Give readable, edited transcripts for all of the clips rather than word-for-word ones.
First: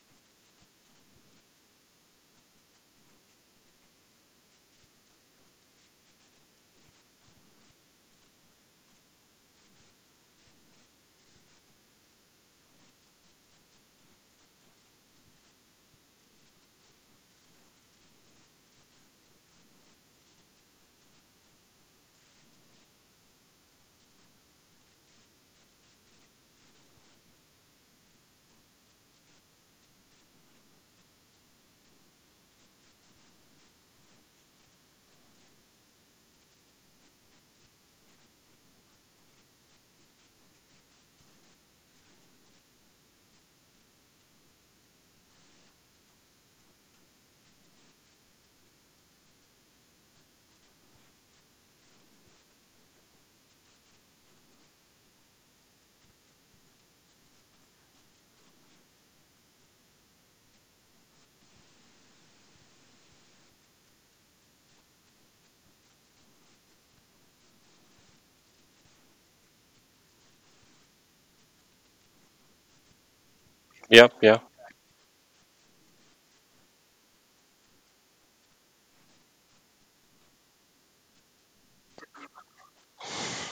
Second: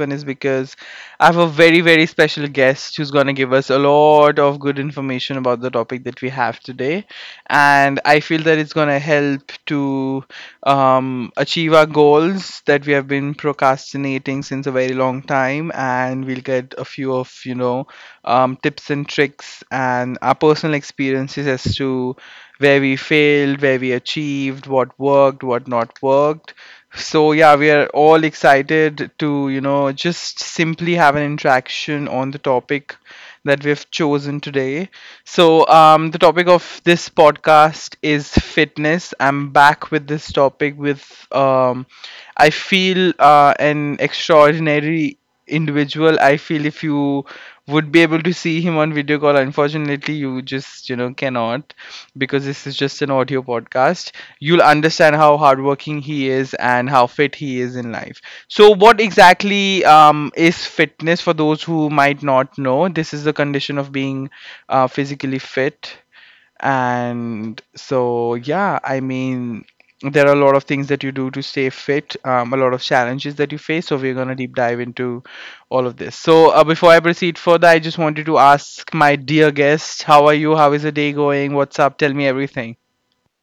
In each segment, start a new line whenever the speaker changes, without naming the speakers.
one is because I have a very special guest who's gonna give us a lot of good information about the topic that we have today, and I feel that it's gonna help to achieve our goals that we have been procrastinating since a very long time, and we'll get a few of tips and tricks and our personal experiences as to where we failed, where we achieved, what worked, what not worked. So yeah, we are all excited to, just simply have an interaction on the topic that we've chosen today. So, the topic of this podcast is fitness. I'm back with this topic with I feel an extraordinary individual. I feel if you would be able to see him on video call, unfortunately, you just cannot because this is just an audio podcast, you'll understand how hardworking he is and how fit he is in life. So, what exactly is fitness for those who might not know? This is the condition of being physically fit. And so, yeah, I mean, there are a lot of things that you do to stay fit, a lot of challenges that you face. So,
Yep,
we're going
yeah.
to deep dive into all of this. So, before I proceed further, I just wanted to ask my dear guest, how are you? How is the day going? What's up? Tell me everything.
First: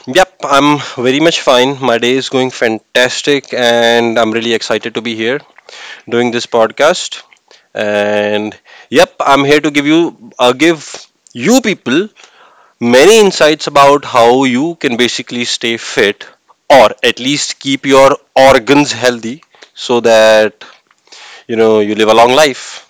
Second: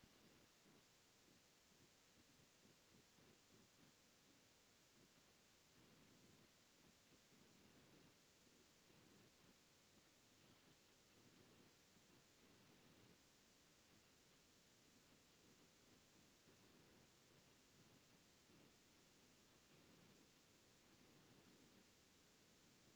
Yep, I'm very much fine. My day is going fantastic, and I'm really excited to be here doing this podcast. And yep, I'm here to give you people many insights about how you can basically stay fit, or at least keep your organs healthy so that you live a long life.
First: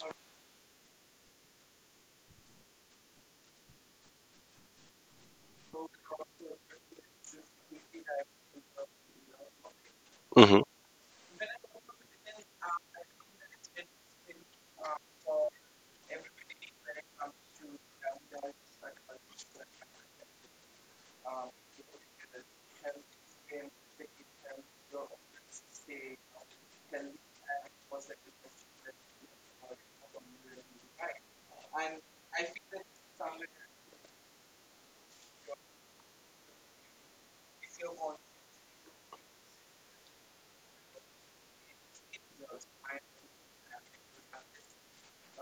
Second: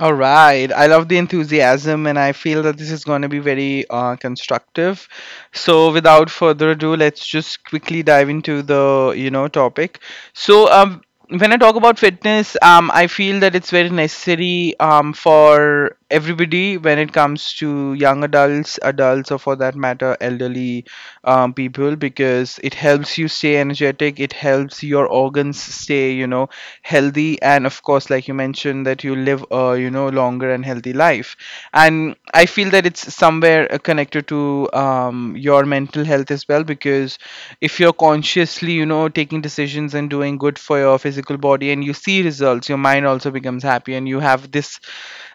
All right. I love the enthusiasm, and I feel that this is going to be very constructive. So, without further ado, let's just quickly dive into the topic.
Mhm.
So, when I talk about fitness, I feel that it's very necessary for everybody when it comes to young adults, adults, or for that matter, elderly people because it helps you stay energetic, it helps your organs stay healthy, and of course like you mentioned that you live a longer and healthy life. And I feel that it's somewhere connected to your mental health as well, because if you're consciously taking decisions and doing good for your physical body and you see results, your mind also becomes happy and you have this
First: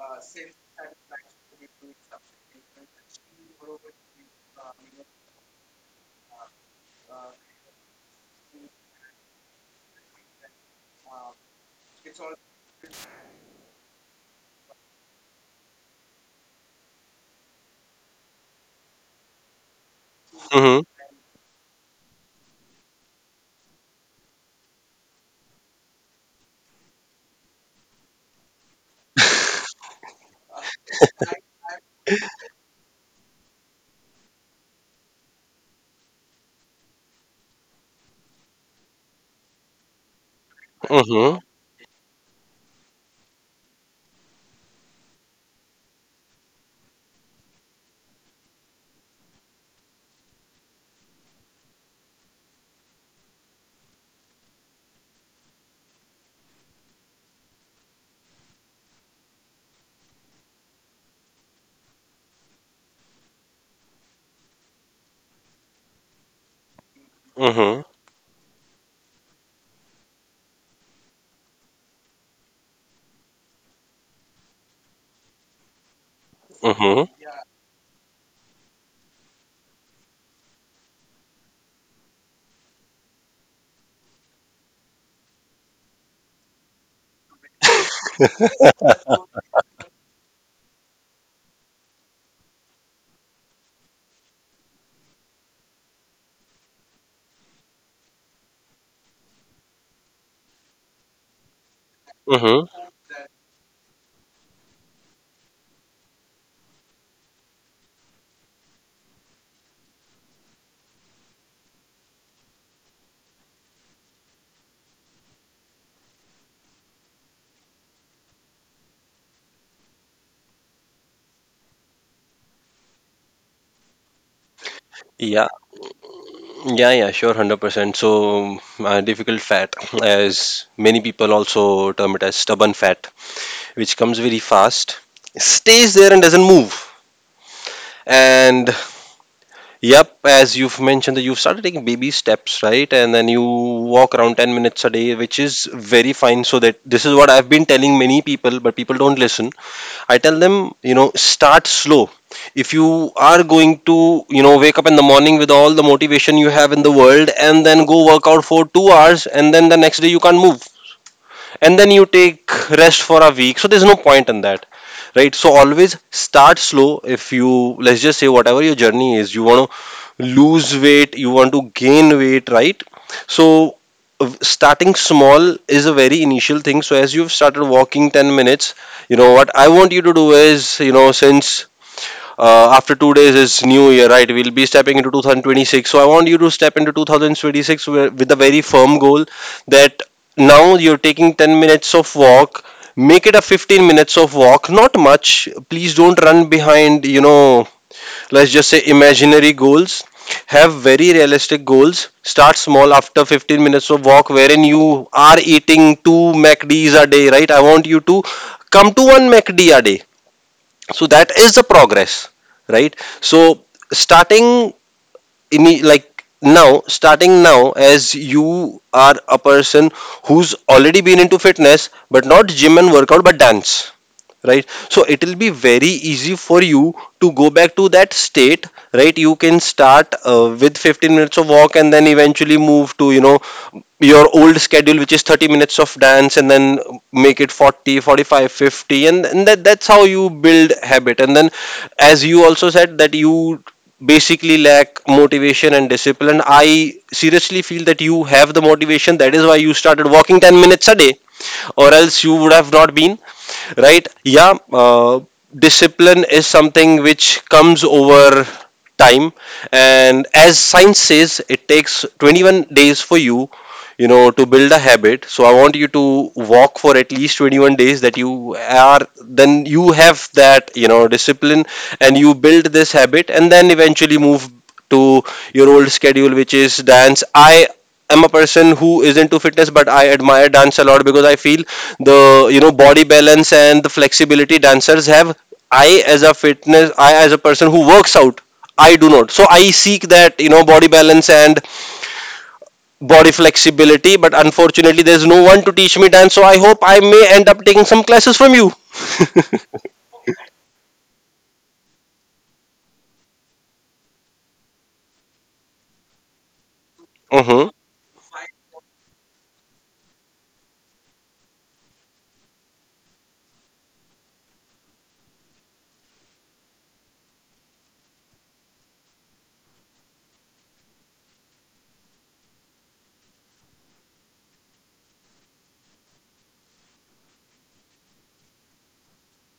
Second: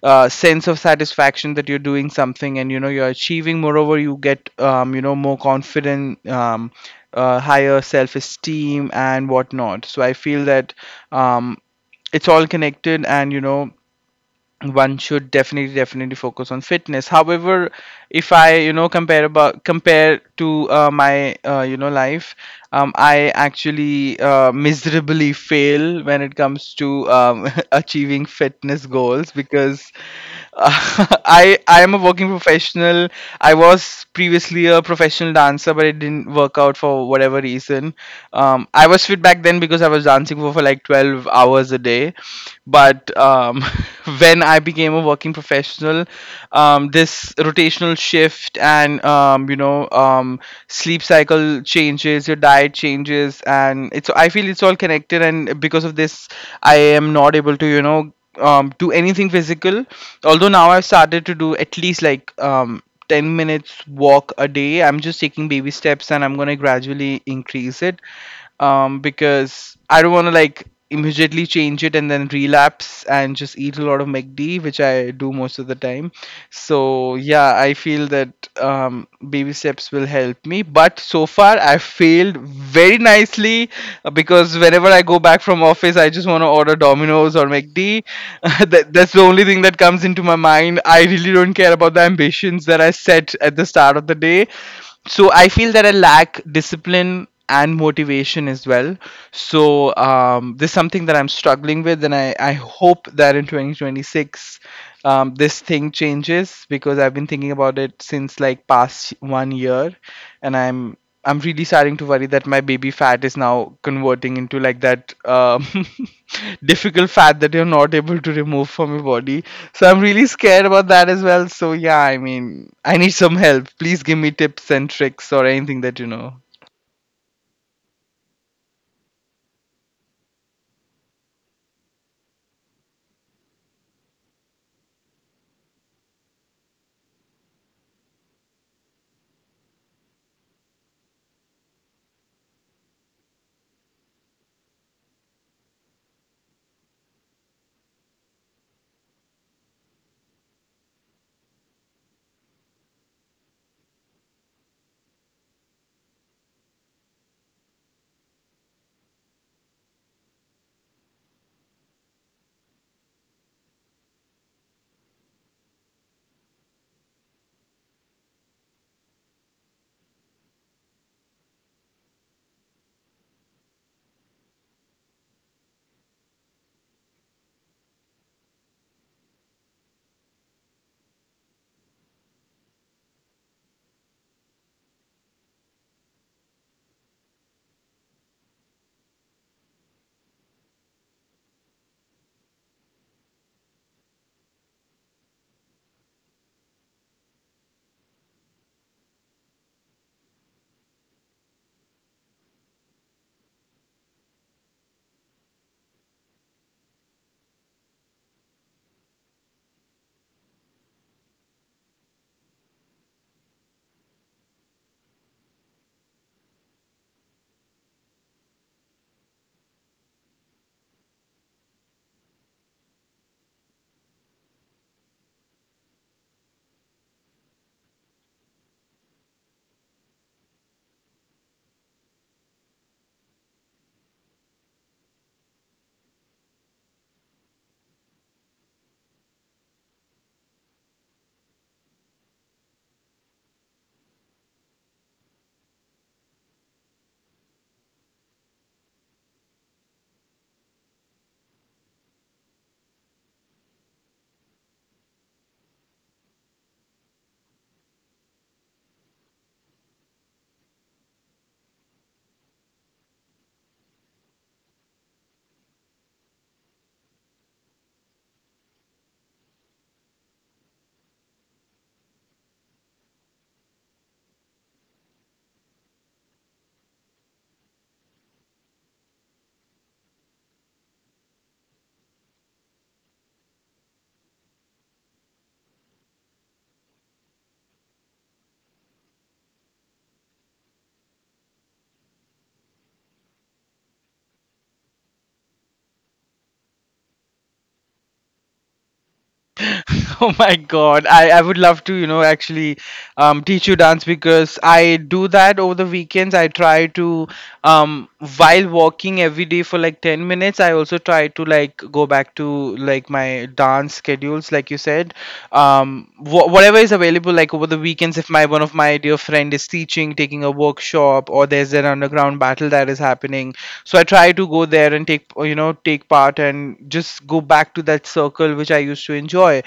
sense of satisfaction that you're doing something, and you're achieving. Moreover, you get more confident, higher self-esteem and whatnot. So I feel that um, it's all connected, and one should definitely focus on fitness. However, if I compare to
Mhm.
my life, I actually miserably fail when it comes to achieving fitness goals because I am a working professional. I was previously a professional dancer, but it didn't work out for whatever reason. I was fit back then because I was dancing for, like twelve
Mhm.
hours a day. But when I became a working professional, this rotational shift and sleep cycle changes, your diet changes, and it's I feel it's all connected. And because of this, I am not able to do anything physical. Although now I've started to do at least like 10 minutes walk a day. I'm just taking baby steps and I'm going to gradually
Mhm.
increase it because I don't want to like immediately change it and then relapse and just eat a lot of McD, which I do most of the time.
Mhm.
So yeah, I feel that baby steps will help me. But so far, I failed very nicely because whenever I go back from office, I just want to order Domino's or McD. That's the only thing that comes into my mind. I really don't care about the ambitions that I set at the start of the day. So I feel that I lack discipline and motivation as well. So, this is something that I'm struggling with, and I
Mhm.
hope that in 2026 this thing changes because I've been thinking about it since like past 1 year, and I'm really starting to worry that my baby fat is now converting into like that difficult fat that you're not able to remove from your body. So I'm really scared about that as well. So yeah, I mean, I need some help. Please give me tips and tricks or anything that you know.
Yeah, yeah, sure, 100%. So, difficult fat, as many people also term it as stubborn fat, which comes very fast, stays there, and doesn't move. And yep, as you've mentioned, that you've started taking baby steps, right? And then you walk around 10 minutes a day, which is very fine. So, that this is what I've been telling many people, but people don't listen. I tell them, start slow. If you are going to, wake up in the morning with all the motivation you have in the world and then go work out for 2 hours, and then the next day you can't move, and then you take rest for a week, so there's no point in that, right? So always start slow. If you, let's just say, whatever your journey is, you want to lose weight, you want to gain weight, right? So starting small is a very initial thing. So as you've started walking 10 minutes, you know what I want you to do is, since after 2 days is new year, right? We'll be stepping into 2026, so I want you to step into 2026 with a very firm goal. That now you're taking 10 minutes of walk, make it a 15 minutes of walk. Not much, please don't run behind, let's just say, imaginary goals. Have very realistic goals. Start small. After 15 minutes of walk, wherein you are eating two mcd's a day, right? I want you to come to one mcd a day. So that is the progress, right? So starting like, now, starting now, as you are a person who's already been into fitness but not gym and workout but dance, right? So it will be very easy for you to go back to that state, right? You can start with 15 minutes of walk, and then eventually move to your old schedule, which is 30 minutes of dance, and then make it 40 45 50, and that's how you build habit. And then as you also said that you basically lack motivation and discipline, I seriously feel that you have the motivation. That is why you started walking 10 minutes a day, or else you would have not been, right? Yeah. Discipline is something which comes over time. And as science says, it takes 21 days for you, you know to build a habit. So I want you to walk for at least 21 days, that you are, then you have that, discipline, and you build this habit, and then eventually move to your old schedule, which is dance. I am a person who is into fitness, but I admire dance a lot, because I feel the, body balance, and the flexibility dancers have. I, as a person who works out, I do not. So I seek that body balance and body flexibility. But unfortunately there's no one to teach me dance, so I hope I may end up taking some classes from you.
Oh my God. I would love to, you know, actually, teach you dance because I do that over the weekends.
Mhm.
Um, while walking every day for like 10 minutes, I also try to like go back to like my dance schedules, like you said. Whatever is available, like over the weekends, if my one of my dear friend is teaching, taking a workshop, or there's an underground battle that is happening, so I try to go there and take, you know, take part and just go back to that circle which I used to enjoy.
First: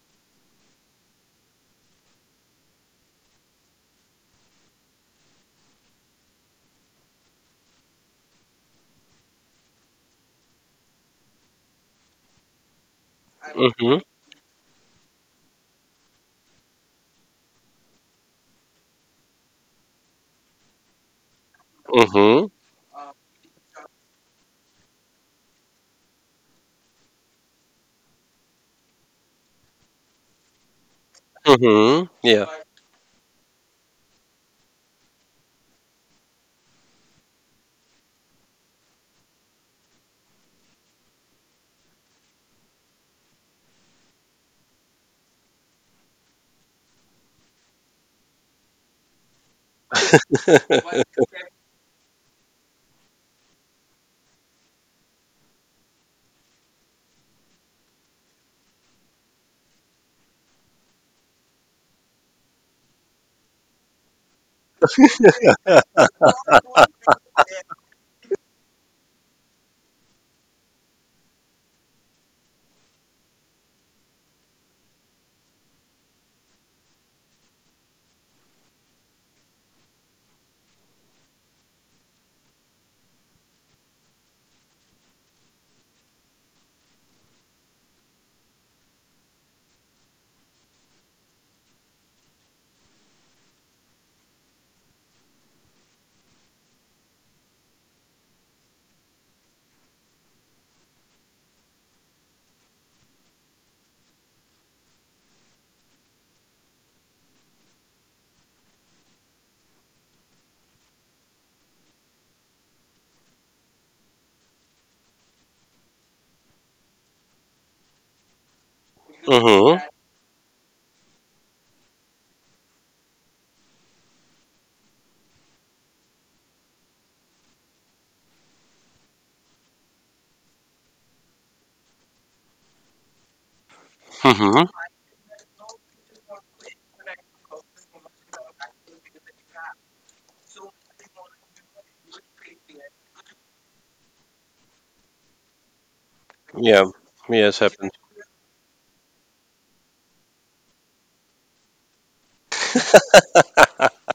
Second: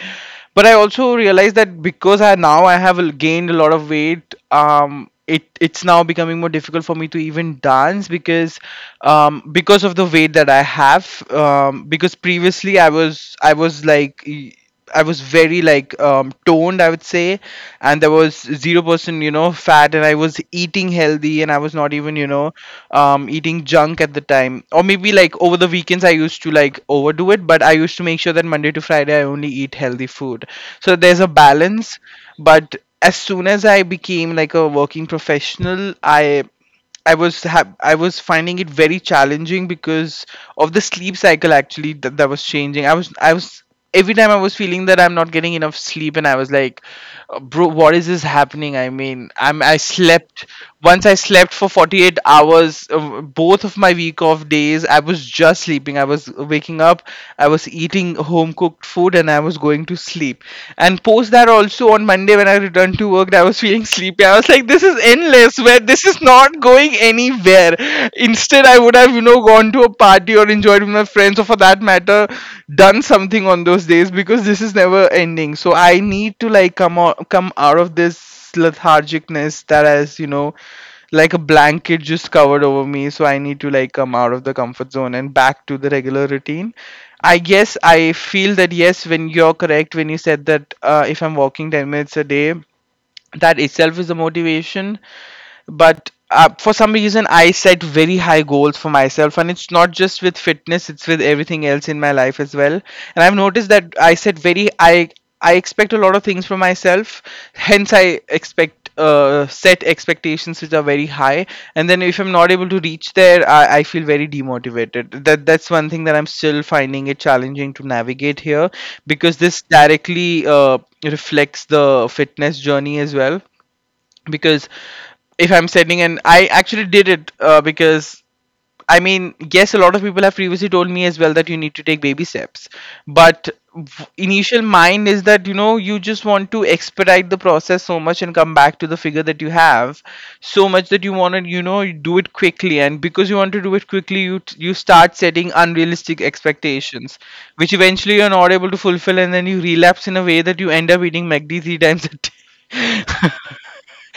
But I also realized that because I now I have gained a lot of weight, it it's now becoming more difficult for me to even dance because of the weight that I have. Because previously
Mhm.
I was very like toned, I would say, and there was 0% fat, and I was eating healthy and I was not even
Mhm.
eating junk at the time, or maybe like over the weekends I used to like overdo it, but I used to make sure that Monday to Friday I only eat healthy food, so there's a
Mhm.
balance.
Yeah.
But as soon as I became like a working professional, I was I was finding it very challenging because of the sleep cycle actually that, that was changing. I was, every time I was feeling that I'm not getting enough sleep, and I was like, bro, what is this happening? I mean I slept, once I slept for 48 hours, both of my week off days I was just sleeping. I was waking up, I was eating home cooked food and I was going to sleep. And post that also on Monday when I returned to work I was feeling sleepy. I was like, this is endless, where this is not going anywhere. Instead I would have gone to a party or enjoyed with my friends or for that matter done something on those days, because this is never ending. So I need to like come out of this lethargicness that has like a blanket just covered over me. So I need to like come out of the comfort zone and back to the regular routine, I guess. I feel that yes, when you said that if I'm walking 10 minutes a day, that itself is a motivation. But for some reason I set very high goals for myself, and it's not just with fitness, it's with everything else in my life as well. And I've noticed that I set very I expect a lot of things from myself, hence I expect set expectations which are very high. And then if I'm not able to reach there, I feel very demotivated. That, that's one thing that I'm still finding it challenging to navigate here, because this
Mhm.
directly reflects the fitness journey as well. Because if I'm sending an, I actually did it because I mean, yes, a lot of people have previously told me as well that you need to take baby steps, but initial
Mhm.
mind is that you just want to expedite the process so much and come back to the figure that you have so much that you want to you do it quickly, and because you want to do it quickly, you start setting unrealistic
Yeah.
expectations
Yes,
which
happens.
eventually you're not able to fulfill, and then you relapse in a way that you end up eating McD three times a day.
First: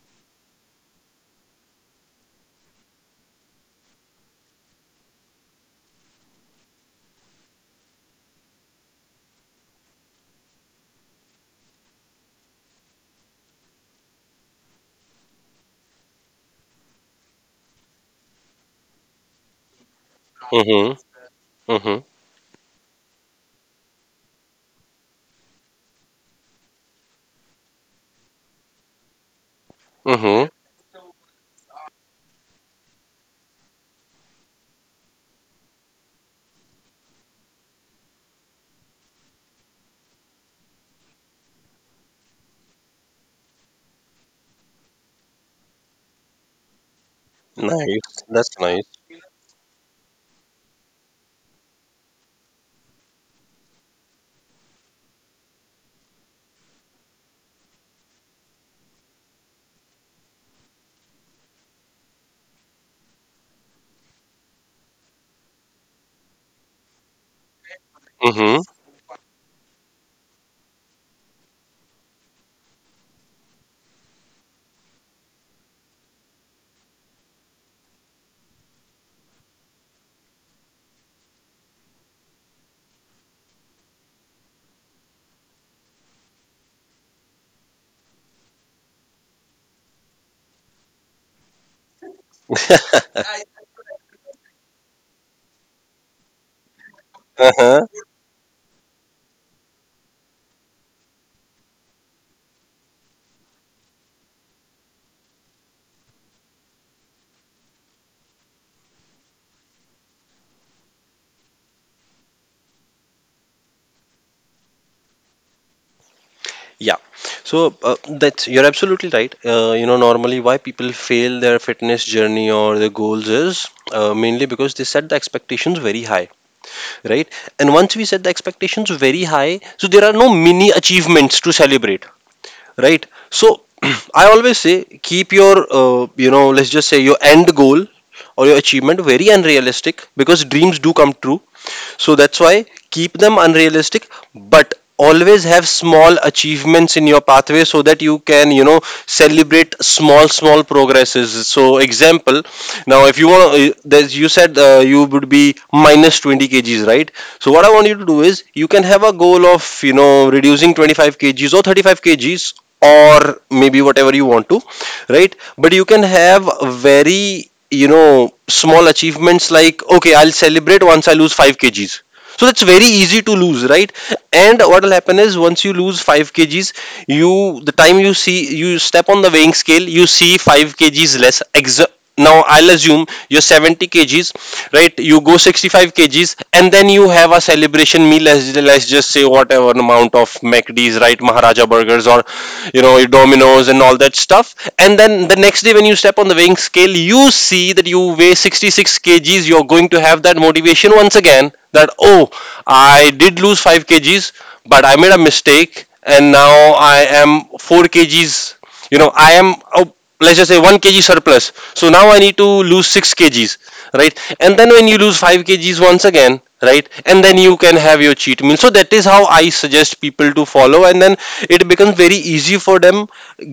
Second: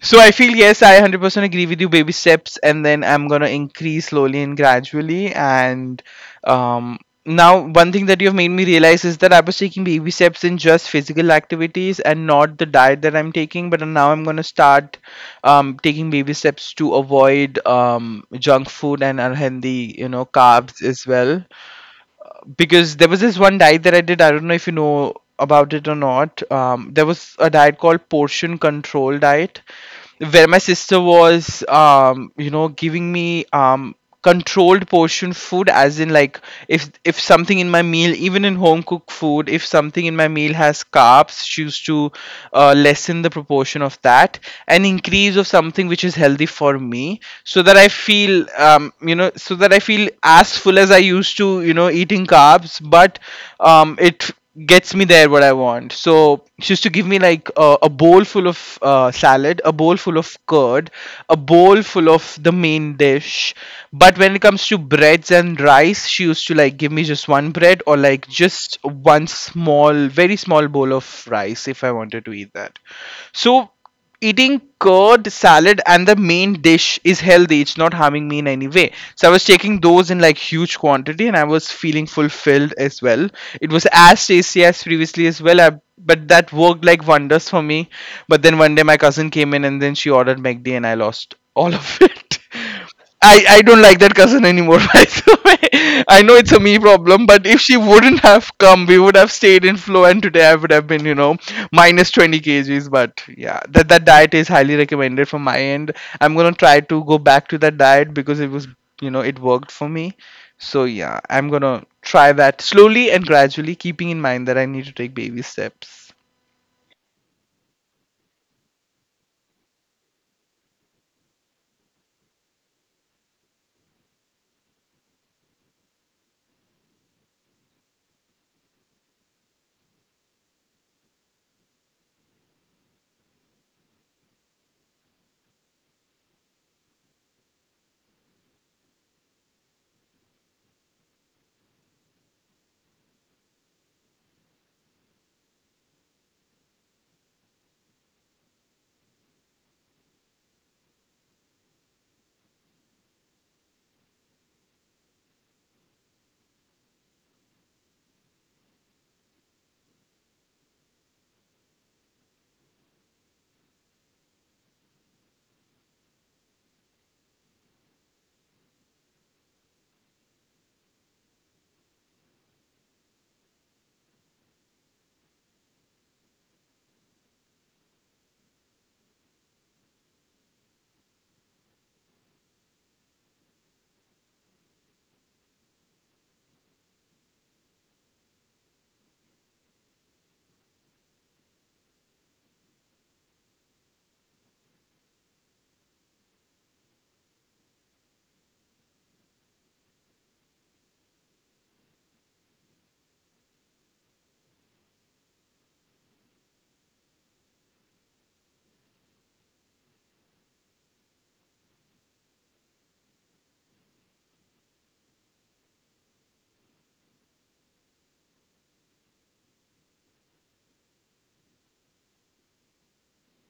So I feel yes, I 100% agree with you. Baby steps, and then I'm gonna increase slowly and gradually. And um, now one thing that you've made me realize is that I was taking baby steps in just physical activities and not the diet that I'm taking. But now I'm gonna start taking baby steps to avoid junk food and unhealthy, you know, carbs
Mhm.
as well.
Mhm.
Because there was this one diet that I did. I don't know if you know about it or not. There was a diet called portion control diet where
Mhm.
my sister was giving me controlled portion food, as in like, if something in my meal, even in home cooked food, if something in my meal has carbs, she used to lessen the proportion of that and increase of something which is healthy for me so that I
Nice.
feel,
That's nice.
so that I feel as full as I used to, you know, eating carbs, but it gets me there what I want. So she used to give me like a bowl full of salad, a bowl full of curd, a bowl full of the main dish. But when it comes to breads and rice, she used to like give me just one bread or like
Mm-hmm.
just one small, very small bowl of rice if I wanted to eat that. So eating curd, salad, and the main dish is healthy, it's not harming me in any way, so I was taking those in like huge quantity and I was feeling fulfilled as well. It was as tasty as previously as well. I, but that worked like wonders for me. But then one day my cousin came in and then she ordered McD and I lost all of it. I don't like that cousin anymore, by the way. I know it's a me problem, but if she
Uh-huh.
wouldn't have come, we would have stayed in flow, and today I would have been, you know, minus 20 kgs. But yeah, that diet is highly recommended from my end. I'm gonna try to go back to that diet because it was, you know, it worked for me. So yeah, I'm gonna try that slowly and gradually, keeping in mind that I need to take baby steps.
Yeah. So that's you're absolutely right. Normally why people fail their fitness journey or their goals is mainly because they set the expectations very high, right? And once we set the expectations very high, so there are no mini achievements to celebrate, right? So I always say, keep your let's just say, your end goal or your achievement very unrealistic, because dreams do come true. So that's why keep them unrealistic, but always have small achievements in your pathway so that you can celebrate small small progresses. So, example, now if you want, there's you said you would be minus 20 kgs, right? So what I want you to do is, you can have a goal of reducing 25 kgs or 35 kgs, or maybe whatever you want to, right? But you can have very small achievements, like, okay, I'll celebrate once I lose 5 kgs. So that's very easy to lose, right? And what will happen is, once you lose 5 kgs, you the time you see, you step on the weighing scale, you see 5 kgs less. Now I'll assume you're 70 kgs, right? You go 65 kgs, and then you have a celebration meal. Let's just say whatever amount of mcd's, right? Maharaja burgers, or your dominoes and all that stuff. And then the next day when you step on the weighing scale, you see that you weigh 66 kgs, you're going to have that motivation once again, that, oh, I did lose 5 kgs, but I made a mistake, and now I am 4 kgs. You know I am Oh, let's just say 1 kg surplus. So now I need to lose 6 kgs, right? And then when you lose 5 kgs once again, right? And then you can have your cheat meal. So that is how I suggest people to follow, and then it becomes very easy for them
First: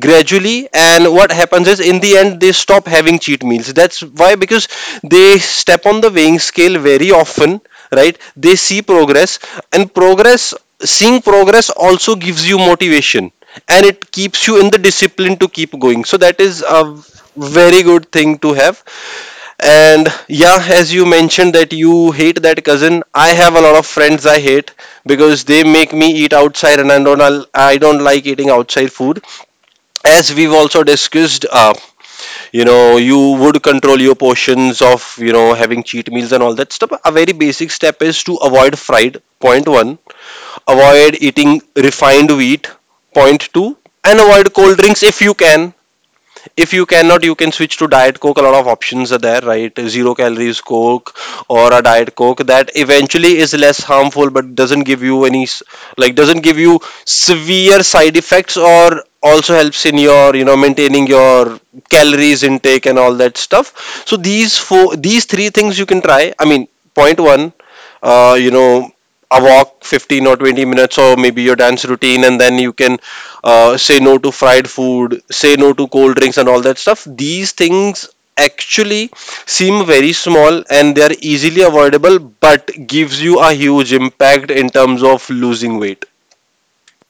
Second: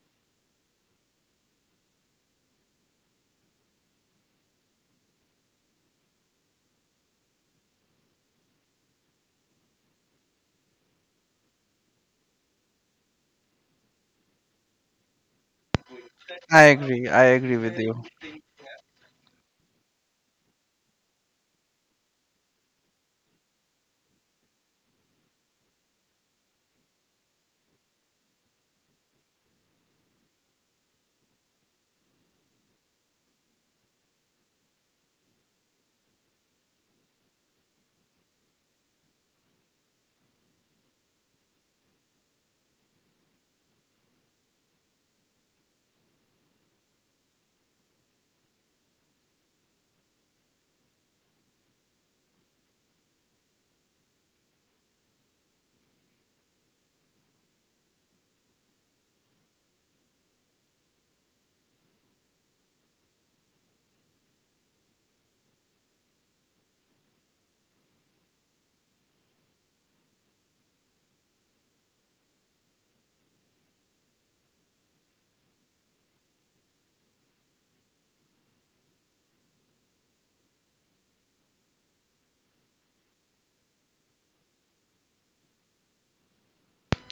gradually. And what happens is, in the end, they stop having cheat meals. That's why, because they step on the weighing scale very often, right? They see progress, and progress. Seeing progress also gives you motivation, and it keeps you in the discipline to keep going. So that is a
I agree with
very
you.
good thing to have. And yeah, as you mentioned that you hate that cousin, I have a lot of friends I hate, because they make me eat outside, and I don't I don't like eating outside food. As we've also discussed, you would control your portions of having cheat meals and all that stuff. A very basic step is to avoid fried. Point one, avoid eating refined wheat. Point two, and avoid cold drinks if you can. If you cannot, you can switch to diet coke. A lot of options are there, right? Zero calories coke or a diet coke that eventually is less harmful, but doesn't give you any like, doesn't give you severe side effects, or also helps in your maintaining your calories intake and all that stuff. So these three things you can try. I mean, point one, uh, you know a walk 15 or 20 minutes, or maybe your dance routine, and then you can say no to fried food, say no to cold drinks, and all that stuff. These things actually seem very small, and they are easily avoidable, but gives you a huge impact in terms of losing weight.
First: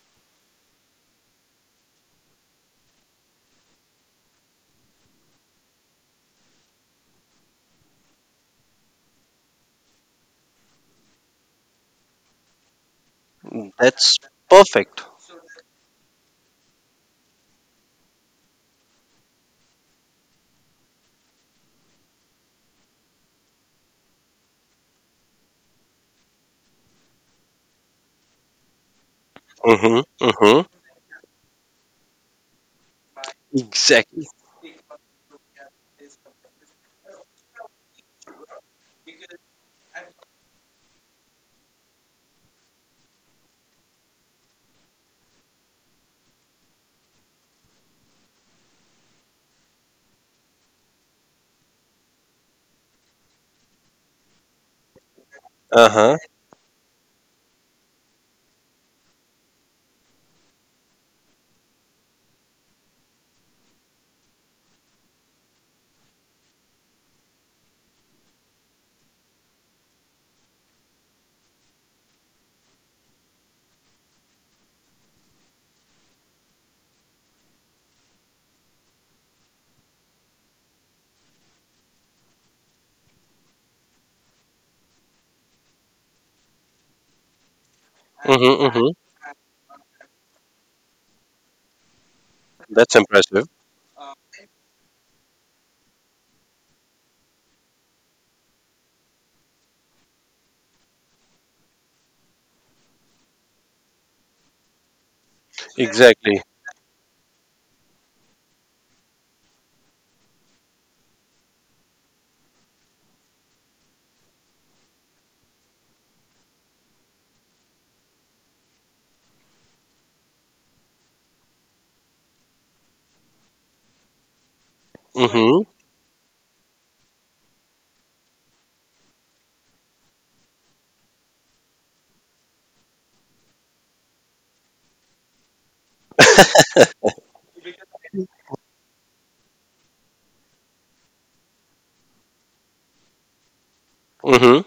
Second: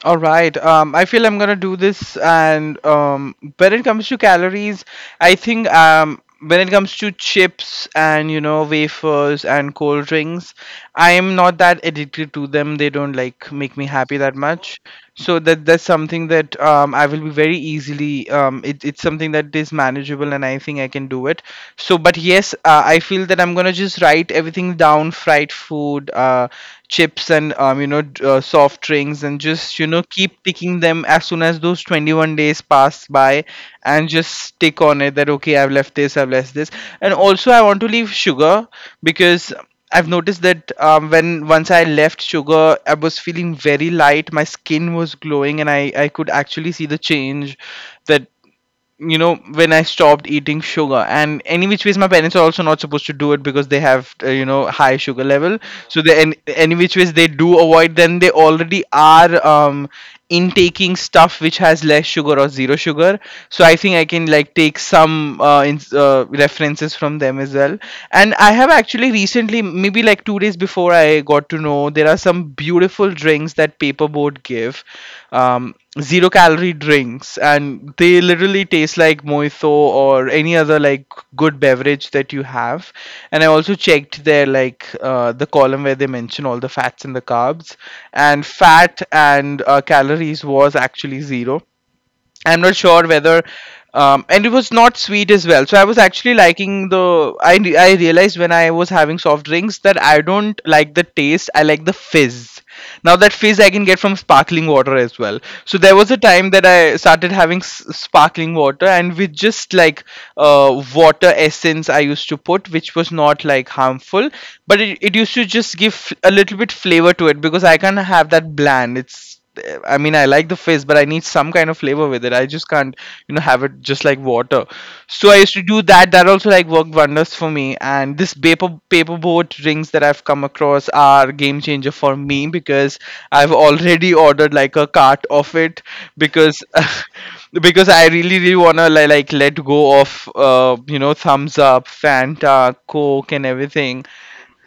All right. I feel I'm gonna do this, and when it comes to calories, I think, when it comes to chips and, you know, wafers and cold drinks, I am not that addicted to them. They don't like make me
That's
happy that much,
perfect.
so that that's something that, I will be very easily. It's something that is manageable, and I think I can do it. So, but yes, I feel that I'm gonna just write everything down: fried food, chips, and, you know, soft drinks, and just, you
Mm-hmm,
know, keep
mm-hmm.
picking them as soon as those 21 days pass by, and
Exactly.
just stick on it. That okay, I've left this, and also I want to leave sugar because I've noticed that, when once I left sugar, I was feeling very light. My skin was glowing, and I could actually see the change, that, you know, when I stopped eating sugar. And any which ways, my parents are also not supposed to do it because they have, you know, high sugar level. So
Uh-huh.
they any which ways they do avoid, then they already are intaking stuff which has less sugar or zero sugar. So I think I can like take some, references from them as well. And I have actually recently, maybe like 2 days before, I got to know there are some beautiful drinks that paperboard give, um zero calorie drinks, and they literally taste like mojito or any other like good beverage that you have. And I also checked their like, the column where they mention all the fats and the carbs and
Mm-hmm, mm-hmm.
fat, and calories was actually zero. I'm not
That's
sure whether,
impressive.
and it was not sweet as well. So I was actually liking the. I realized when I was having soft drinks that I don't like the taste. I like the fizz. Now that fizz I can get from sparkling water as well. So there was a
Exactly.
time that I started having sparkling water, and with just like water essence I used to put, which was not like harmful, but it used to just give a little bit flavor to it because I can't have that bland. It's, I mean, I like the fizz, but I need some kind of flavor with it. I just can't, you know, have it just like water. So I used
Mm-hmm,
to do that. That also like worked wonders for me. And this paperboard drinks that I've come across are game changer for me because I've already ordered like a cart of it because because I really really wanna like let go of, you know, thumbs up, Fanta, Coke, and everything.
mm-hmm.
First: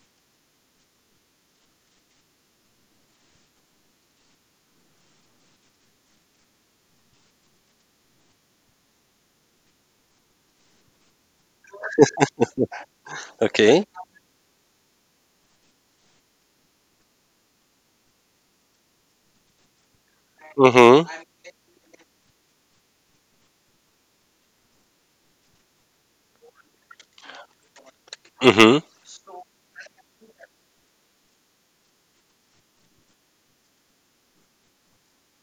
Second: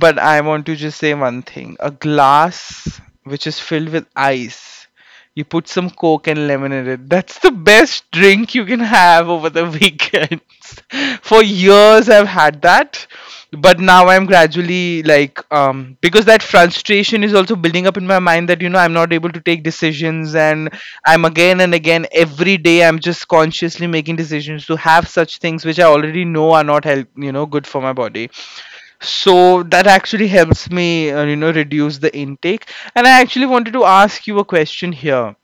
But I want to just say one thing. A glass which is filled with ice. You put some Coke and lemon in it. That's the best drink you can have over the weekends. For years I've had that. But
Okay.
now I'm gradually like, because that frustration is also building up in my mind, that, you know, I'm not able to take decisions. And
Mm-hmm,
I'm again and again, every day I'm just consciously making decisions to have such things which I already know are not help, you know, good for my body.
mm-hmm.
So that actually helps me, you know, reduce the intake. And I actually wanted to ask you a question here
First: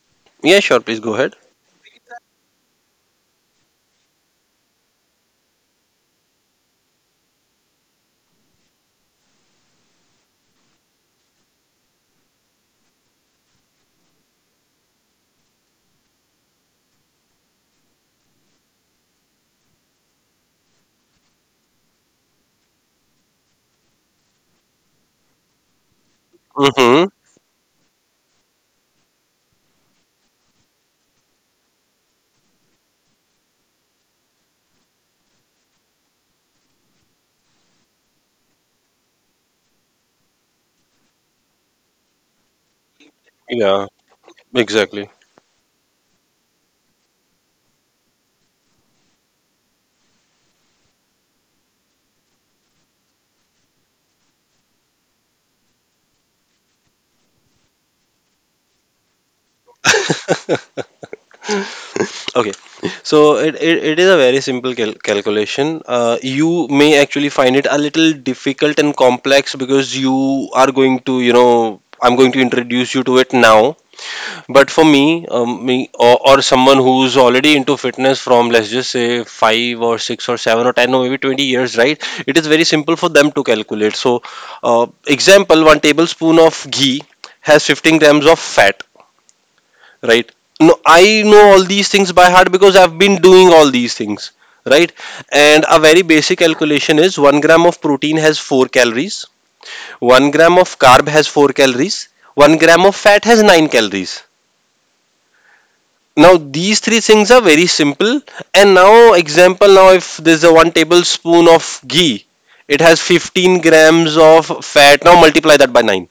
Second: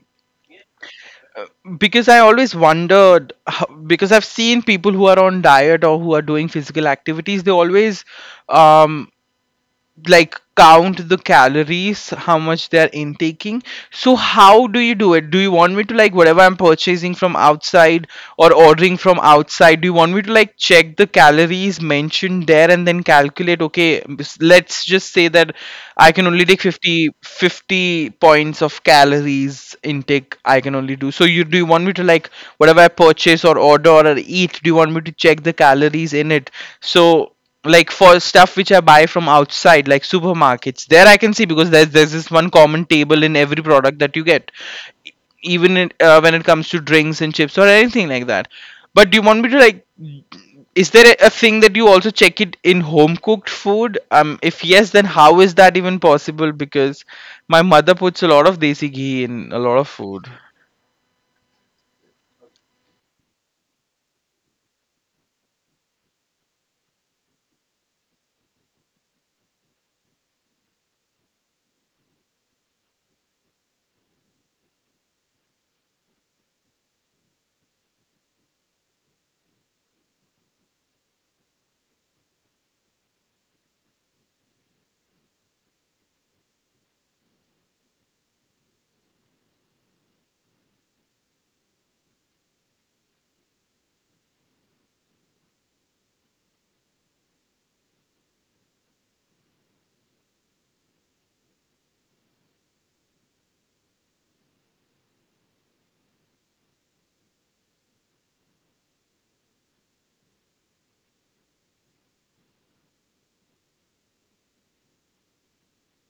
Yeah, sure, please go ahead.
because I always wondered how, because I've seen people who are on diet or who are doing physical activities, they always um like count the calories how much they're intaking. So how do you do it? Do you want me to, like, whatever I'm purchasing from outside or ordering from outside, do you want me to like check the calories mentioned there and then calculate, okay, let's just say that I can only take
Mm-hmm.
50 50 points of calories intake, I can only do. So you, do you want me to like, whatever I purchase or order or eat, do you want me to check the calories in it? So like, for stuff which I buy from outside, like supermarkets. There I can see because there's this one common table in every
Yeah,
product that you get,
exactly.
E- even in, when it comes to drinks and chips or anything like that. But do you want me to like? Is there a thing that you also check it in home cooked food? If yes, then how is that even possible? Because my mother puts a lot of desi ghee in a lot of food,
Okay, so it is a very simple calculation. You may actually find it a little difficult and complex, because you are going to, I'm going to introduce you to it now. But for me, me or someone who's already into fitness from, let's just say, 5 or 6 or 7 or 10 or maybe 20 years, right? It is very simple for them to calculate. So, example, one tablespoon of ghee has 15 grams of fat, right? No, I know all these things by heart, because I've been doing all these things, right? And a very basic calculation is, 1 gram of protein has 4 calories, 1 gram of carb has 4 calories, 1 gram of fat has 9 calories. Now, these three things are very simple. And now, example, now if there's a 1 tablespoon of ghee, it has 15 grams of fat, now multiply that by 9,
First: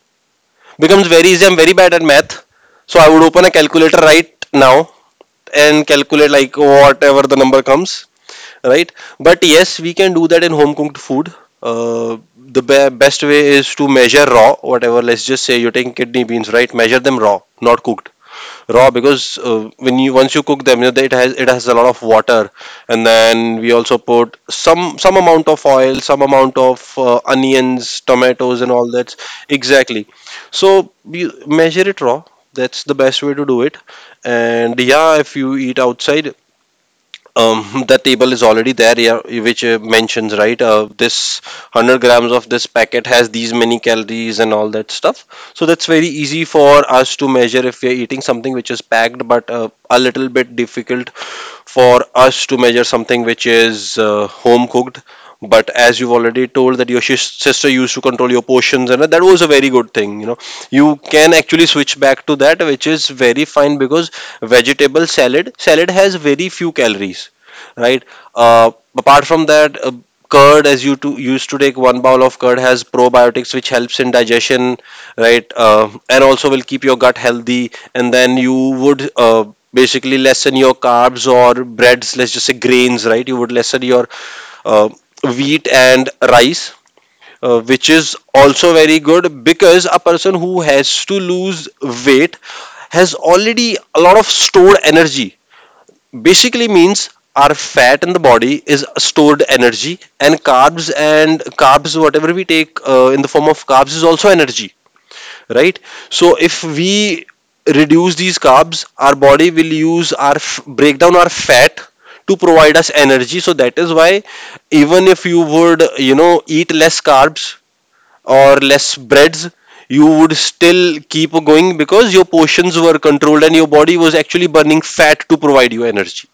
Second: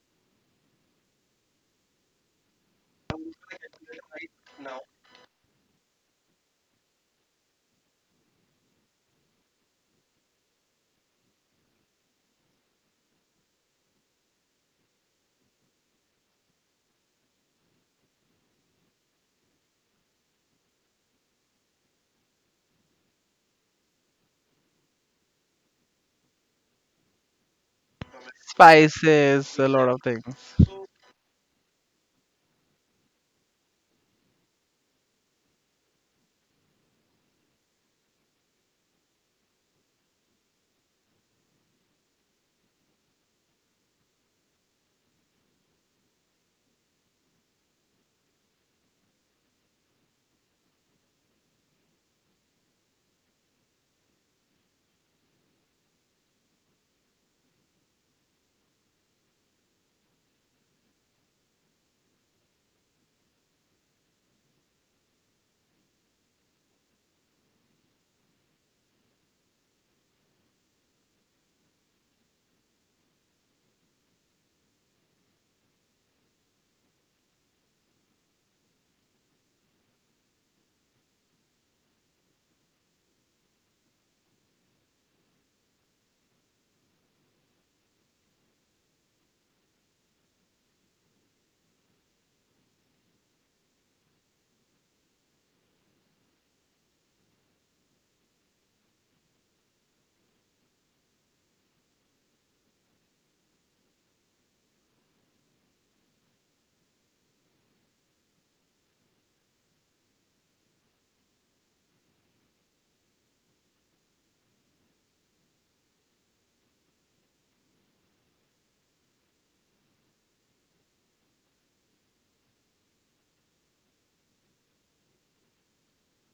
becomes very easy. I'm very bad at math, so I would open a calculator, right now, and calculate like whatever the number comes, right? But yes, we can do that in home cooked food. The best way is to measure raw, whatever. Let's just say you're taking kidney beans, right? Measure them raw, not cooked raw because when you once you cook them, you know, it has a lot of water. And then we also put some amount of oil, some amount of onions, tomatoes and all that.
spices, a lot of
Exactly,
things.
so you measure it raw. That's the best way to do it. And yeah, if you eat outside, the table is already there, yeah, which mentions, right, this 100 grams of this packet has these many calories and all that stuff. So that's very easy for us to measure if we are eating something which is packed, but a little bit difficult for us to measure something which is home cooked. But as you've already told that your sister used to control your portions, and that was a very good thing. You know, you can actually switch back to that, which is very fine because vegetable salad has very few calories, right? Uh, Apart from that, curd, as you to used to take one bowl of curd, has probiotics which helps in digestion, right? And also will keep your gut healthy. And then you would basically lessen your carbs or breads, let's just say grains, right? You would lessen your uh, wheat and rice, which is also very good because a person who has to lose weight has already a lot of stored energy. Basically means our fat in the body is stored energy, and carbs, whatever we take in the form of carbs, is also energy, right? So if we reduce these carbs, our body will use our break down our fat to provide us energy. So that is why even if you would, you know, eat less carbs or less breads, you would still keep going, because your portions were controlled and your body was actually burning fat to provide you energy.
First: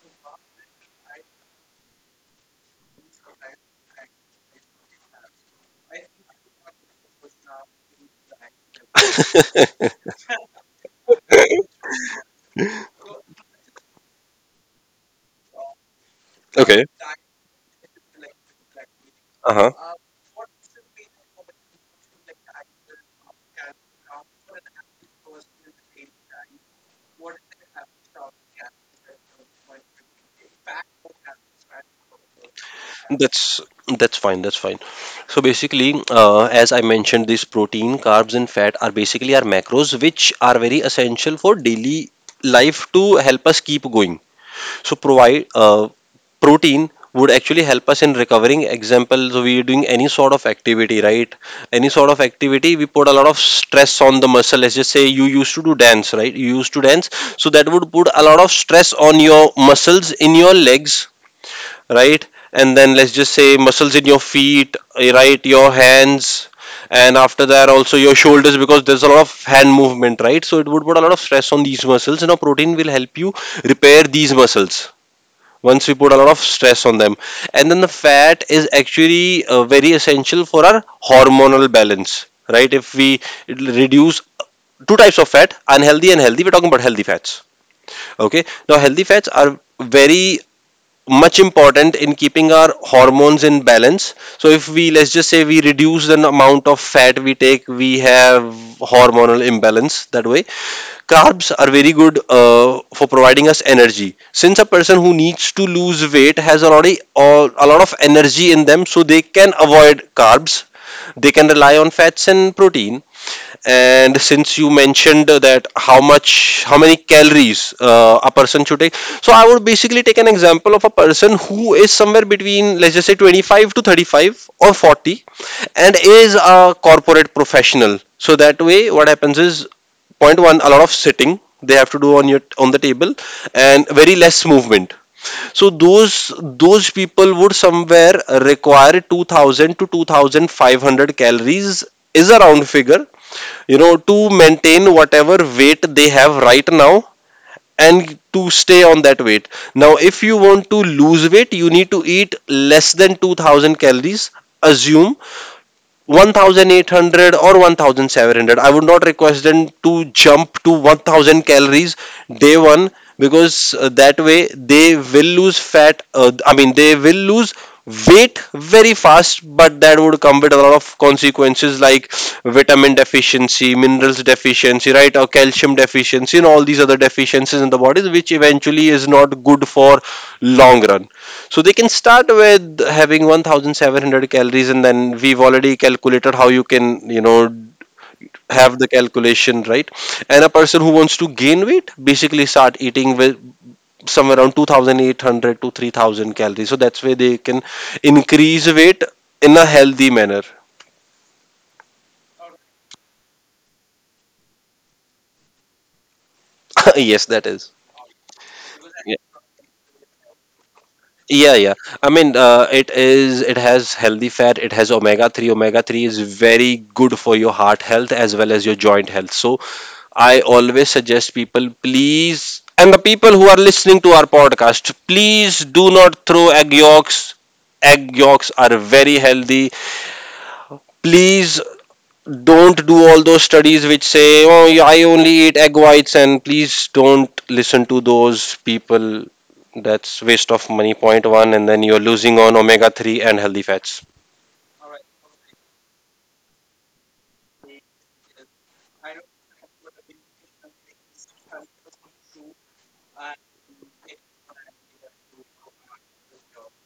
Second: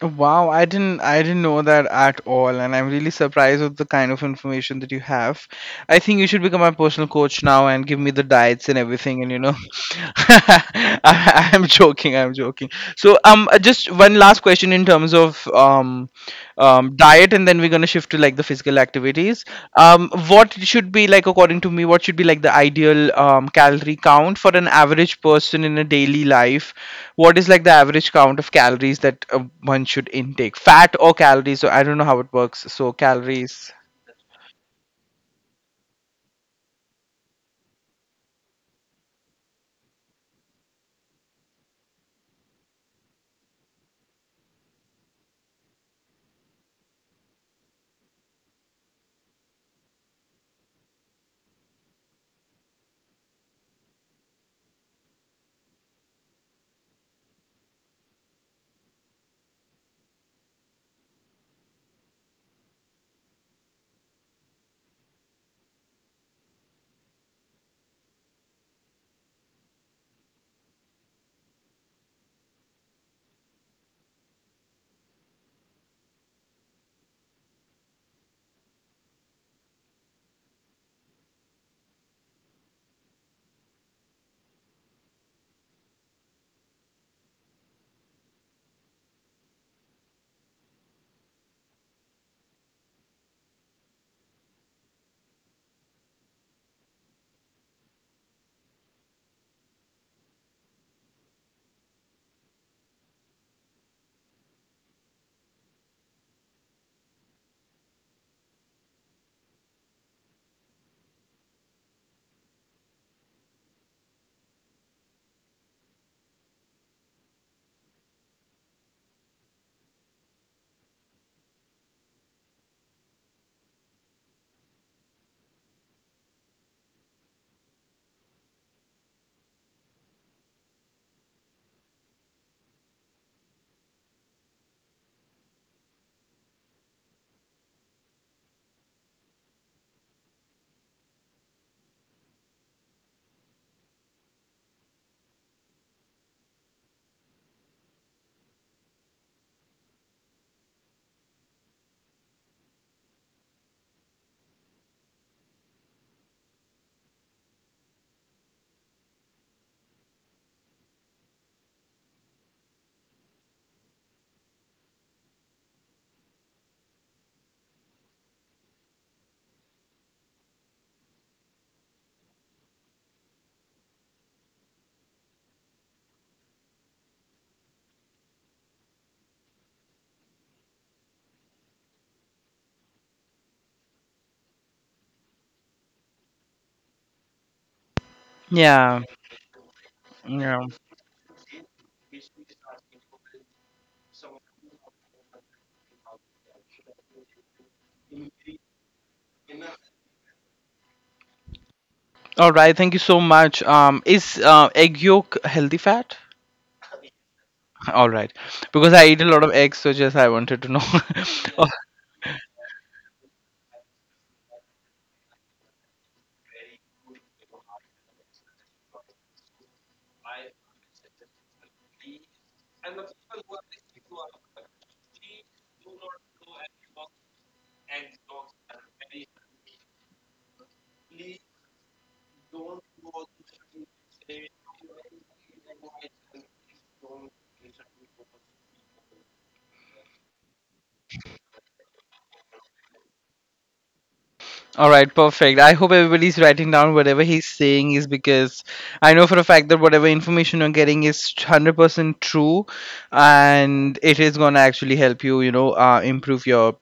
Wow, I didn't know that at all, and I'm really surprised with the kind of information that you have. I think you should become my personal coach now and give me the diets and everything, and you know, I'm joking, I'm joking. So just one last question in terms of diet, and then we're going to shift to like the physical activities.
Uh huh.
What should be like, according to me, what should be like the ideal, calorie count for an average person in a daily life? What is like the average count of calories that one should intake, fat or calories? So I don't know how it works, so
That's
calories.
that's fine. That's fine. So basically, as I mentioned, this protein, carbs, and fat are basically our macros, which are very essential for daily life to help us keep going. So provide protein would actually help us in recovering. Example, so we are doing any sort of activity, right? Any sort of activity, we put a lot of stress on the muscle. Let's just say you used to do dance, right? You used to dance, so that would put a lot of stress on your muscles in your legs, right? And then let's just say muscles in your feet, eh, right? Your hands, and after that also your shoulders, because there's a lot of hand movement, right? So it would put a lot of stress on these muscles, and a protein will help you repair these muscles once we put a lot of stress on them. And then the fat is actually very essential for our hormonal balance, right? If we reduce, two types of fat, unhealthy and healthy, we're talking about healthy fats. Okay, now healthy fats are very much important in keeping our hormones in balance. So if we, let's just say we reduce the amount of fat we take, we have hormonal imbalance that way. Carbs are very good for providing us energy. Since a person who needs to lose weight has already a lot of energy in them, so they can avoid carbs. They can rely on fats and protein. And since you mentioned that how much, how many calories a person should take, so I would basically take an example of a person who is somewhere between, let's just say, 25 to 35 or 40, and is a corporate professional. So that way, what happens is point one, a lot of sitting they have to do on your on the table, and very less movement. So those people would somewhere require 2000 to 2500 calories, is a round figure, you know, to maintain whatever weight they have right now and to stay on that weight. Now, if you want to lose weight, you need to eat less than 2000 calories. Assume 1800 or 1700. I would not request them to jump to 1000 calories day one, because that way they will lose fat, I mean they will lose weight very fast, but that would come with a lot of consequences like vitamin deficiency, minerals deficiency, right, or calcium deficiency and all these other deficiencies in the body, which eventually is not good for long run. So they can start with having 1700 calories, and then we've already calculated how you can, you know, have the
Yeah,
calculation right. And a
yeah.
person who wants to gain weight basically start eating with somewhere around 2800 to 3000 calories. So that's where they can increase weight in a healthy manner.
All right, thank you so much. Is, egg yolk healthy fat?
Yes, that is.
All right, because I
Yeah,
eat a lot of eggs, so just I wanted to know.
yeah, yeah. I mean, it is. It has healthy fat. It has omega three. Omega three is very good for your heart health as well as your joint health. So I always suggest people, please, and the people who are listening to our podcast, please do not throw egg yolks. Egg yolks are very healthy. Please don't do all those studies which say, oh, yeah, I only eat egg whites, and please don't listen to those people. That's waste of money, point one, and then you're losing on omega 3 and healthy fats.
All right, perfect. I hope everybody's writing down whatever he's saying is, because I know for a fact that whatever information you're getting is 100% true and it is going to actually help you, you know, improve your,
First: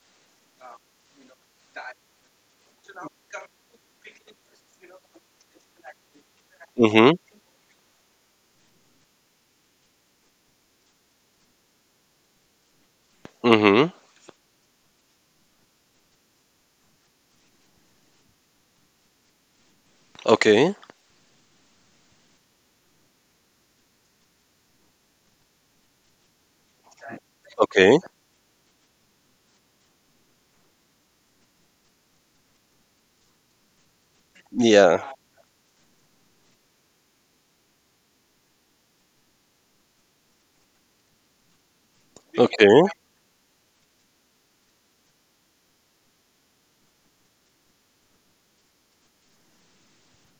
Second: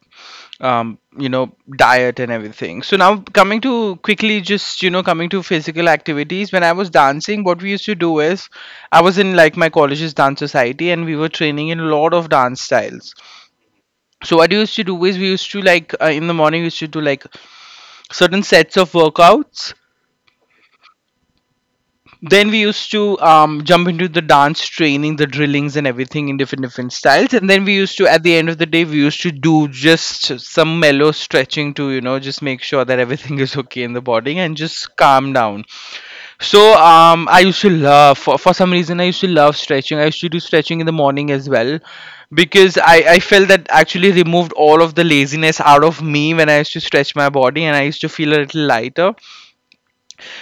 you know, diet and everything. So now coming to quickly, just, you know, coming to physical activities. When I was
Mm
dancing, what we used to do is, I was in like my college's dance society, and we were training in a lot of dance styles.
hmm. Mm
So what we used to do is we used to like, in the morning, we used to do like certain sets of workouts.
hmm. Okay.
Then we used to jump into the dance training, the drillings, and everything in different different styles. And then we used
Okay.
to, at the end of the day, we used to do just some mellow stretching to, you know, just make sure that everything is okay in the body and just
Yeah.
calm down. So I used to love, for some reason, I used to love stretching. I used to do stretching in the morning as well
Okay.
because I felt that actually removed all of the laziness out of me when I used to stretch my body and I used to feel a little lighter.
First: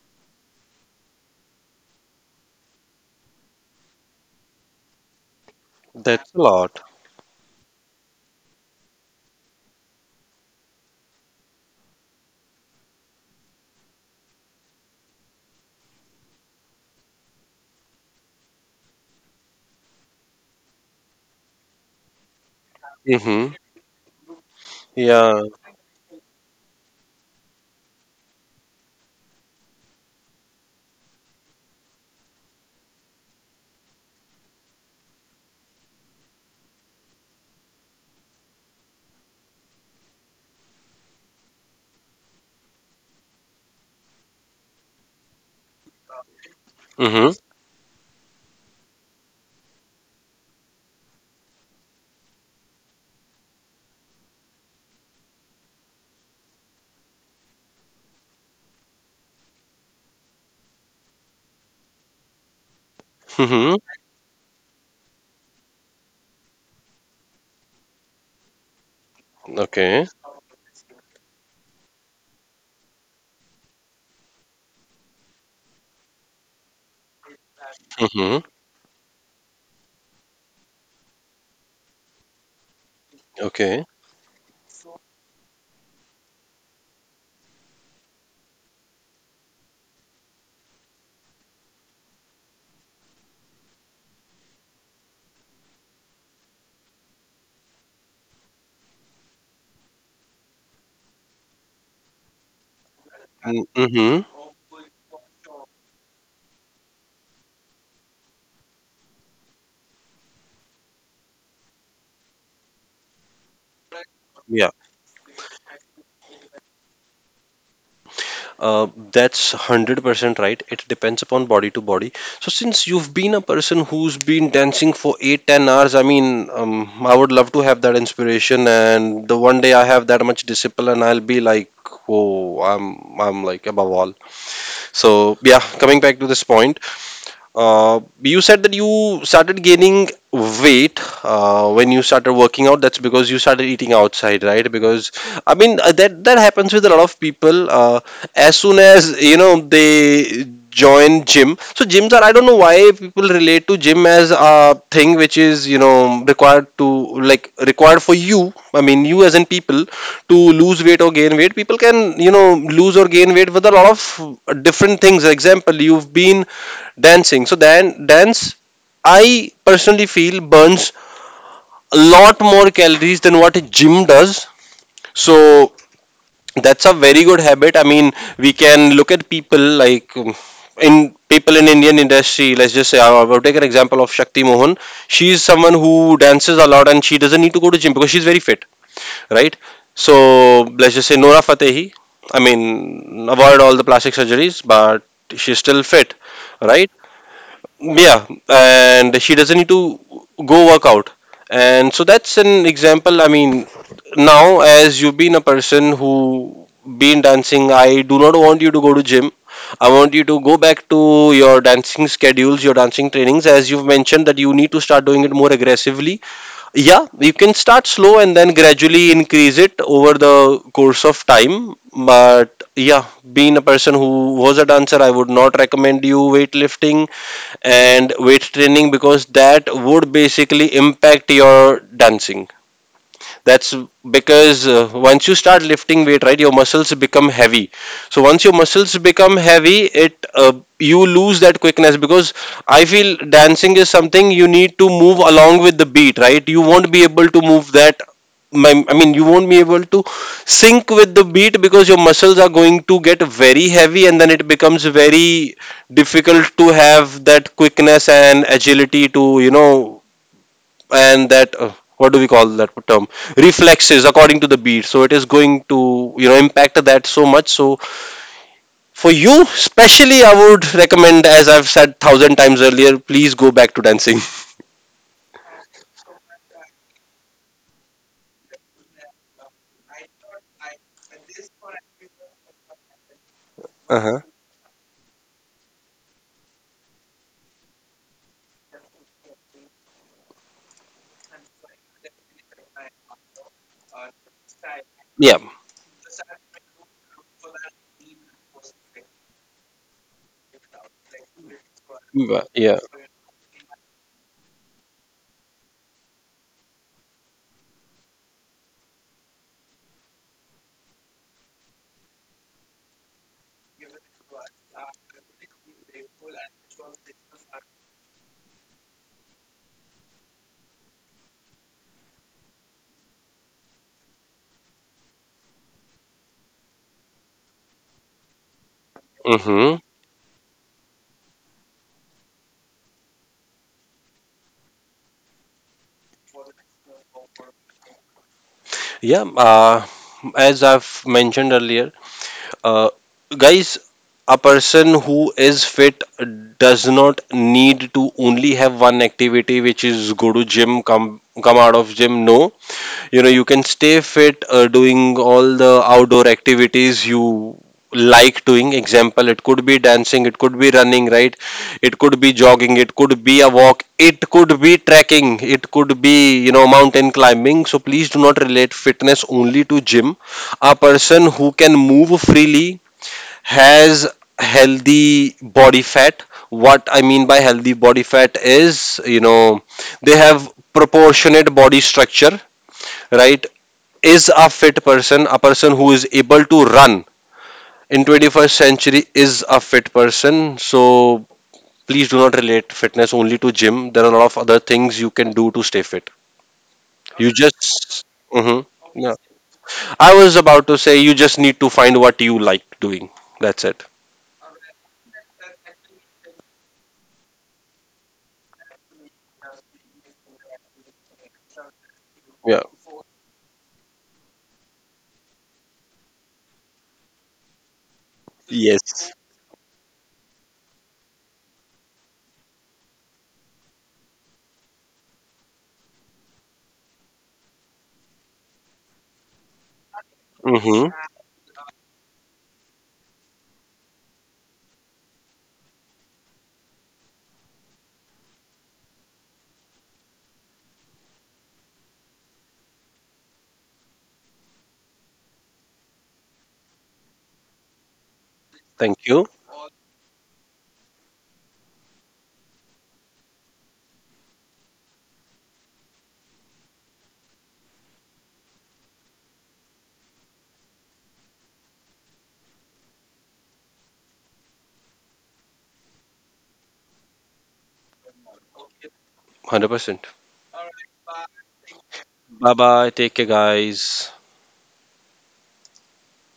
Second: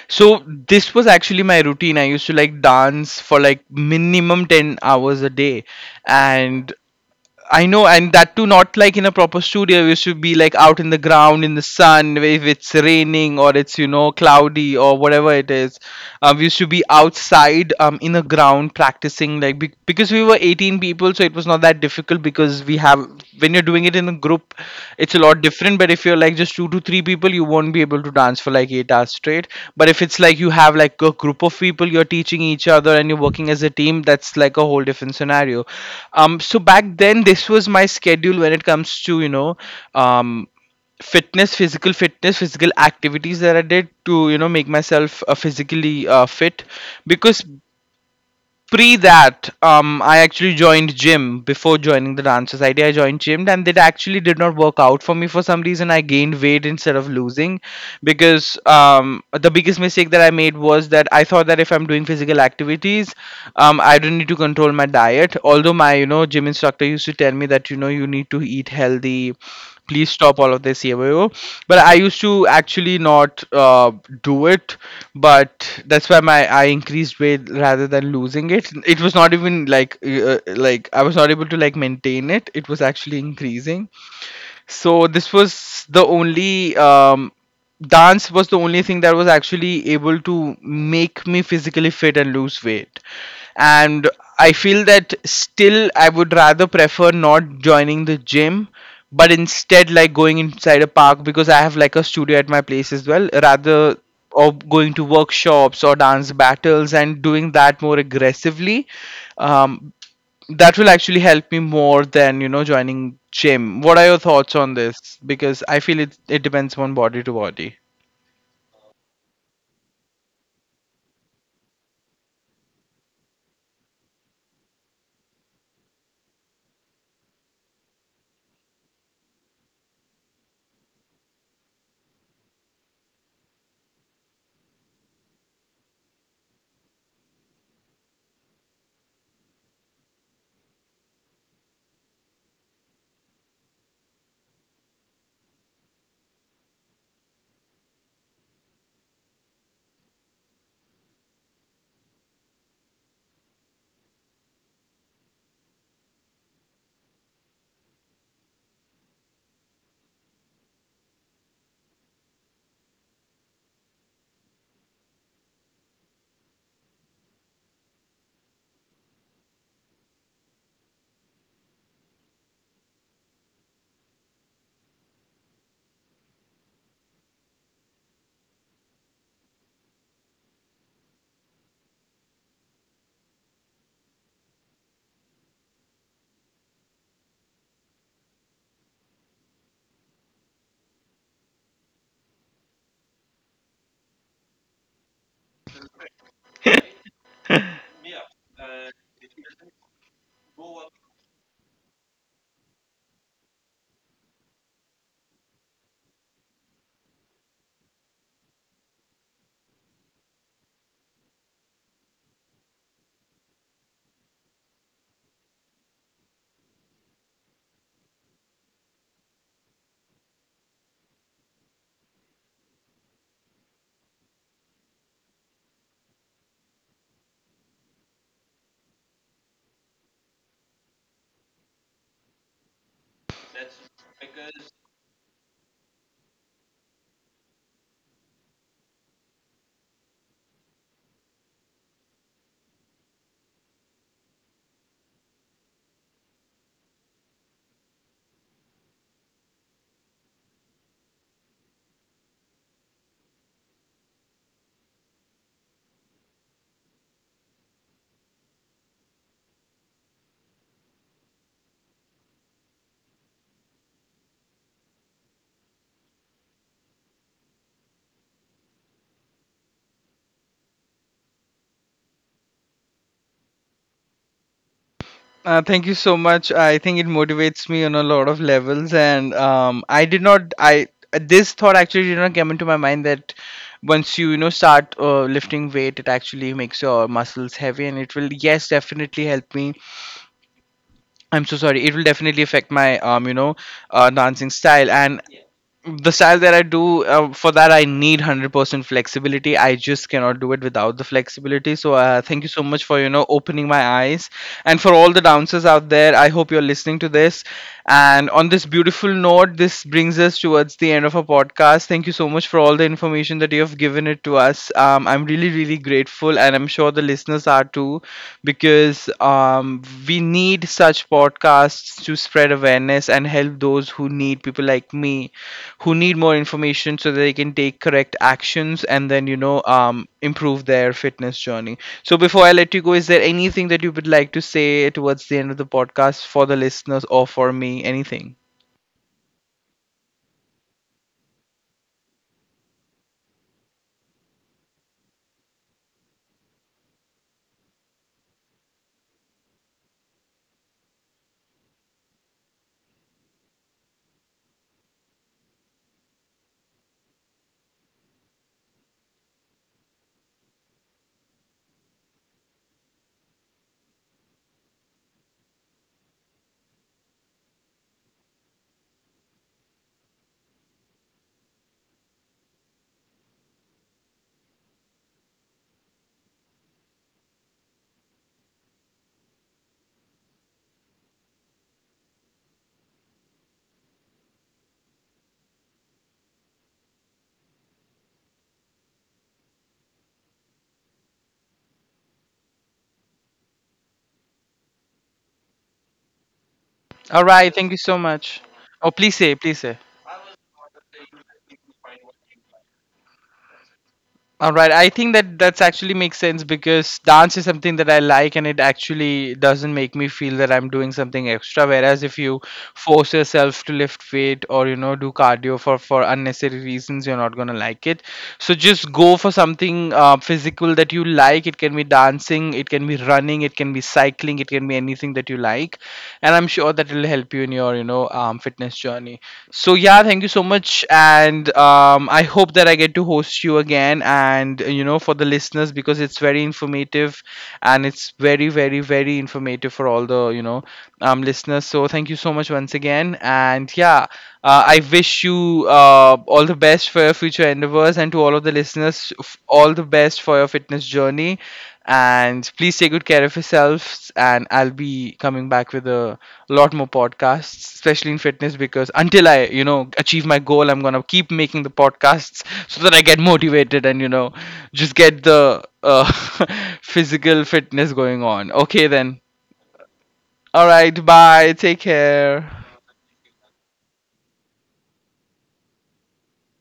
So this was actually my routine. I used to like dance for like minimum 10 hours a day.
That's a
And
lot.
I know, and that too not like in a proper studio. We used to be like out in the ground in the sun where if it's raining or it's, you know, cloudy or whatever it is. We used to be outside in the ground practicing because we were 18 people. So it was not that difficult because we have,
Mm hmm.
when you're doing it in a group, it's a lot
Yeah.
different. But if you're like just two to three people, you won't be able to dance for like 8 hours straight. But if it's like you have like a group of people, you're teaching each other and you're working as a team, that's like a whole different scenario. So back then, this was my schedule when it comes to, you know, um, fitness physical activities that I did to, you know, make myself physically fit.
Mm-hmm.
Because pre that, I actually joined gym before joining the dance society. I joined gym and it actually did not work out for me. For some reason, I gained weight instead of losing, because the biggest mistake that I made was that I thought that if I'm doing physical activities,
Mm-hmm.
I don't need to control my diet. Although my, you know, gym instructor used to tell me that, you know, you need to eat healthy, please
Okay.
stop all of this yebo. But I used to actually not do it. But that's why my I increased weight rather than losing
Mm-hmm.
it. It was not even like like, I was not able to like maintain it, it was actually increasing.
Okay.
So this was the only dance was the only thing that was actually able to make me physically fit and lose weight. And I feel that still I would rather prefer not joining the gym, but instead like going inside a park, because I have like a studio at my place as well, rather,
Mm-hmm.
or going to workshops or dance battles and doing that more aggressively. um, that will actually help me more than, you know, joining gym. What are your thoughts on
Yeah.
this? Because I feel it depends on body to body.
Uh, that's 100% right. It depends upon body to body. So since you've been a person who's been dancing for 8 10 hours, I mean, I would love to have that inspiration, and the one day I have that much discipline, I'll be like, oh, I'm like above all." So, yeah, coming back to this point, you said that you started gaining weight when you started working out. That's because you started eating outside, right? Because I mean, that happens with a lot of people. As soon as, you know, they join gym, so gyms are, I don't know why people relate to gym as a thing which is, you know, required to, like, required for you, I mean you as in people, to lose weight or gain weight. People can, you know, lose or gain weight with a lot of different things. Example, you've been dancing, so then dance, I personally feel, burns a lot more calories than what a gym does. So that's a very good habit. I mean, we can look at people like in people in Indian industry. Let's just say I will take an example of Shakti Mohan. She's someone who dances a lot and she doesn't need to go to gym because she's very fit, right? So let's just say Nora Fatehi. I mean, avoid all the plastic surgeries, but she's still fit, right? Yeah, and she doesn't need to go work out. And so that's an example. I mean, now as you've been a person who been dancing, I do not want you to go to gym. I want you to go back to your dancing schedules, your dancing trainings, as you've mentioned that you need to start doing it more aggressively. Yeah, you can start slow and then gradually increase it over the course of time. But yeah, being a person who was a dancer, I would not recommend you weightlifting and weight training, because that would basically impact your dancing. That's because once you start lifting weight, right, your muscles become heavy. So once your muscles become heavy, it you lose that quickness. Because I feel dancing is something you need to move along with the beat, right? You won't be able to move that, I mean, you won't be able to sync with the beat because your muscles are going to get very heavy, and then it becomes very difficult to have that quickness and agility to, you know, and that what do we call that term, reflexes according to the beat. So it is going to, you know, impact that so much. So for you especially, I would recommend, as I've said thousand times earlier, please go back to dancing.
Thank you so much. I think it motivates me on a lot of levels, and I did not. I this thought actually did not come into my mind that once
Uh-huh.
you, you know, start lifting weight, it actually makes your muscles heavy, and it will yes definitely help me. I'm so sorry. It will definitely affect my you know, dancing style, and
Yeah,
the style that I do, for that I need 100% flexibility. I just cannot do it without the flexibility. So thank you so
yeah.
much for, you know, opening my eyes and for all the dancers out there. I hope you're listening to this. And on this beautiful note, this brings us towards the end of our podcast. Thank you so much for all the information that you have given it to us. I'm really, really grateful, and I'm sure the listeners are too, because we need such podcasts to spread awareness and help those who need people like me, who need more information so that they can take correct actions and then, you know,
Mm-hmm.
improve their fitness journey. So before I let you go, is there anything that you would like to say towards the end of the podcast for the listeners or for me? Anything?
Yeah. As I've mentioned earlier, uh, guys, a person who is fit does not need to only have one activity, which is go to gym, come out of gym. No, you know, you can stay fit doing all the outdoor activities you like doing. Example, it could be dancing, it could be running, right? It could be jogging, it could be a walk, it could be trekking, it could be, you know, mountain climbing. So please do not relate fitness only to gym. A person who can move freely has healthy body fat. What I mean by healthy body fat is, you know, they have proportionate body structure, right, is a fit person. A person who is able to run in 21st century is a fit person. So please do not relate fitness only to gym. There are a lot of other things you can do to stay fit.
All
You
right. Thank you so
just,
much.
hmm.
Oh, please
Yeah,
say, please say.
I was about to say, you just need to find what you like doing. That's it.
All right, I think that that's actually makes sense, because dance is something that I like and it actually doesn't make me feel that I'm doing something extra. Whereas if you
Yeah.
force yourself to lift weight or, you know, do cardio for unnecessary reasons, you're not gonna like it. So just
Yes.
go for something physical that you like. It can be dancing, it can be running, it can be cycling, it can be anything that you like, and I'm sure that it'll help you in your, you know, fitness journey. So yeah, thank you so much,
Mm-hmm.
and I hope that I get to host you again, and you know, for the listeners, because it's very informative, and it's very, very, very informative for all the, you know, listeners. So thank you so much once again. And yeah, I wish you all the best for your future endeavors, and to all of the
Thank
listeners,
you.
all the best for your fitness journey. And please take good care of yourselves. And I'll be coming back with a lot more podcasts, especially in fitness, because until I, you know, achieve my goal, I'm gonna keep making the podcasts so that I get motivated, and, you know, just get the physical fitness going on. Okay then.
100%.
All right. Bye. Take care.
Bye bye, take care guys.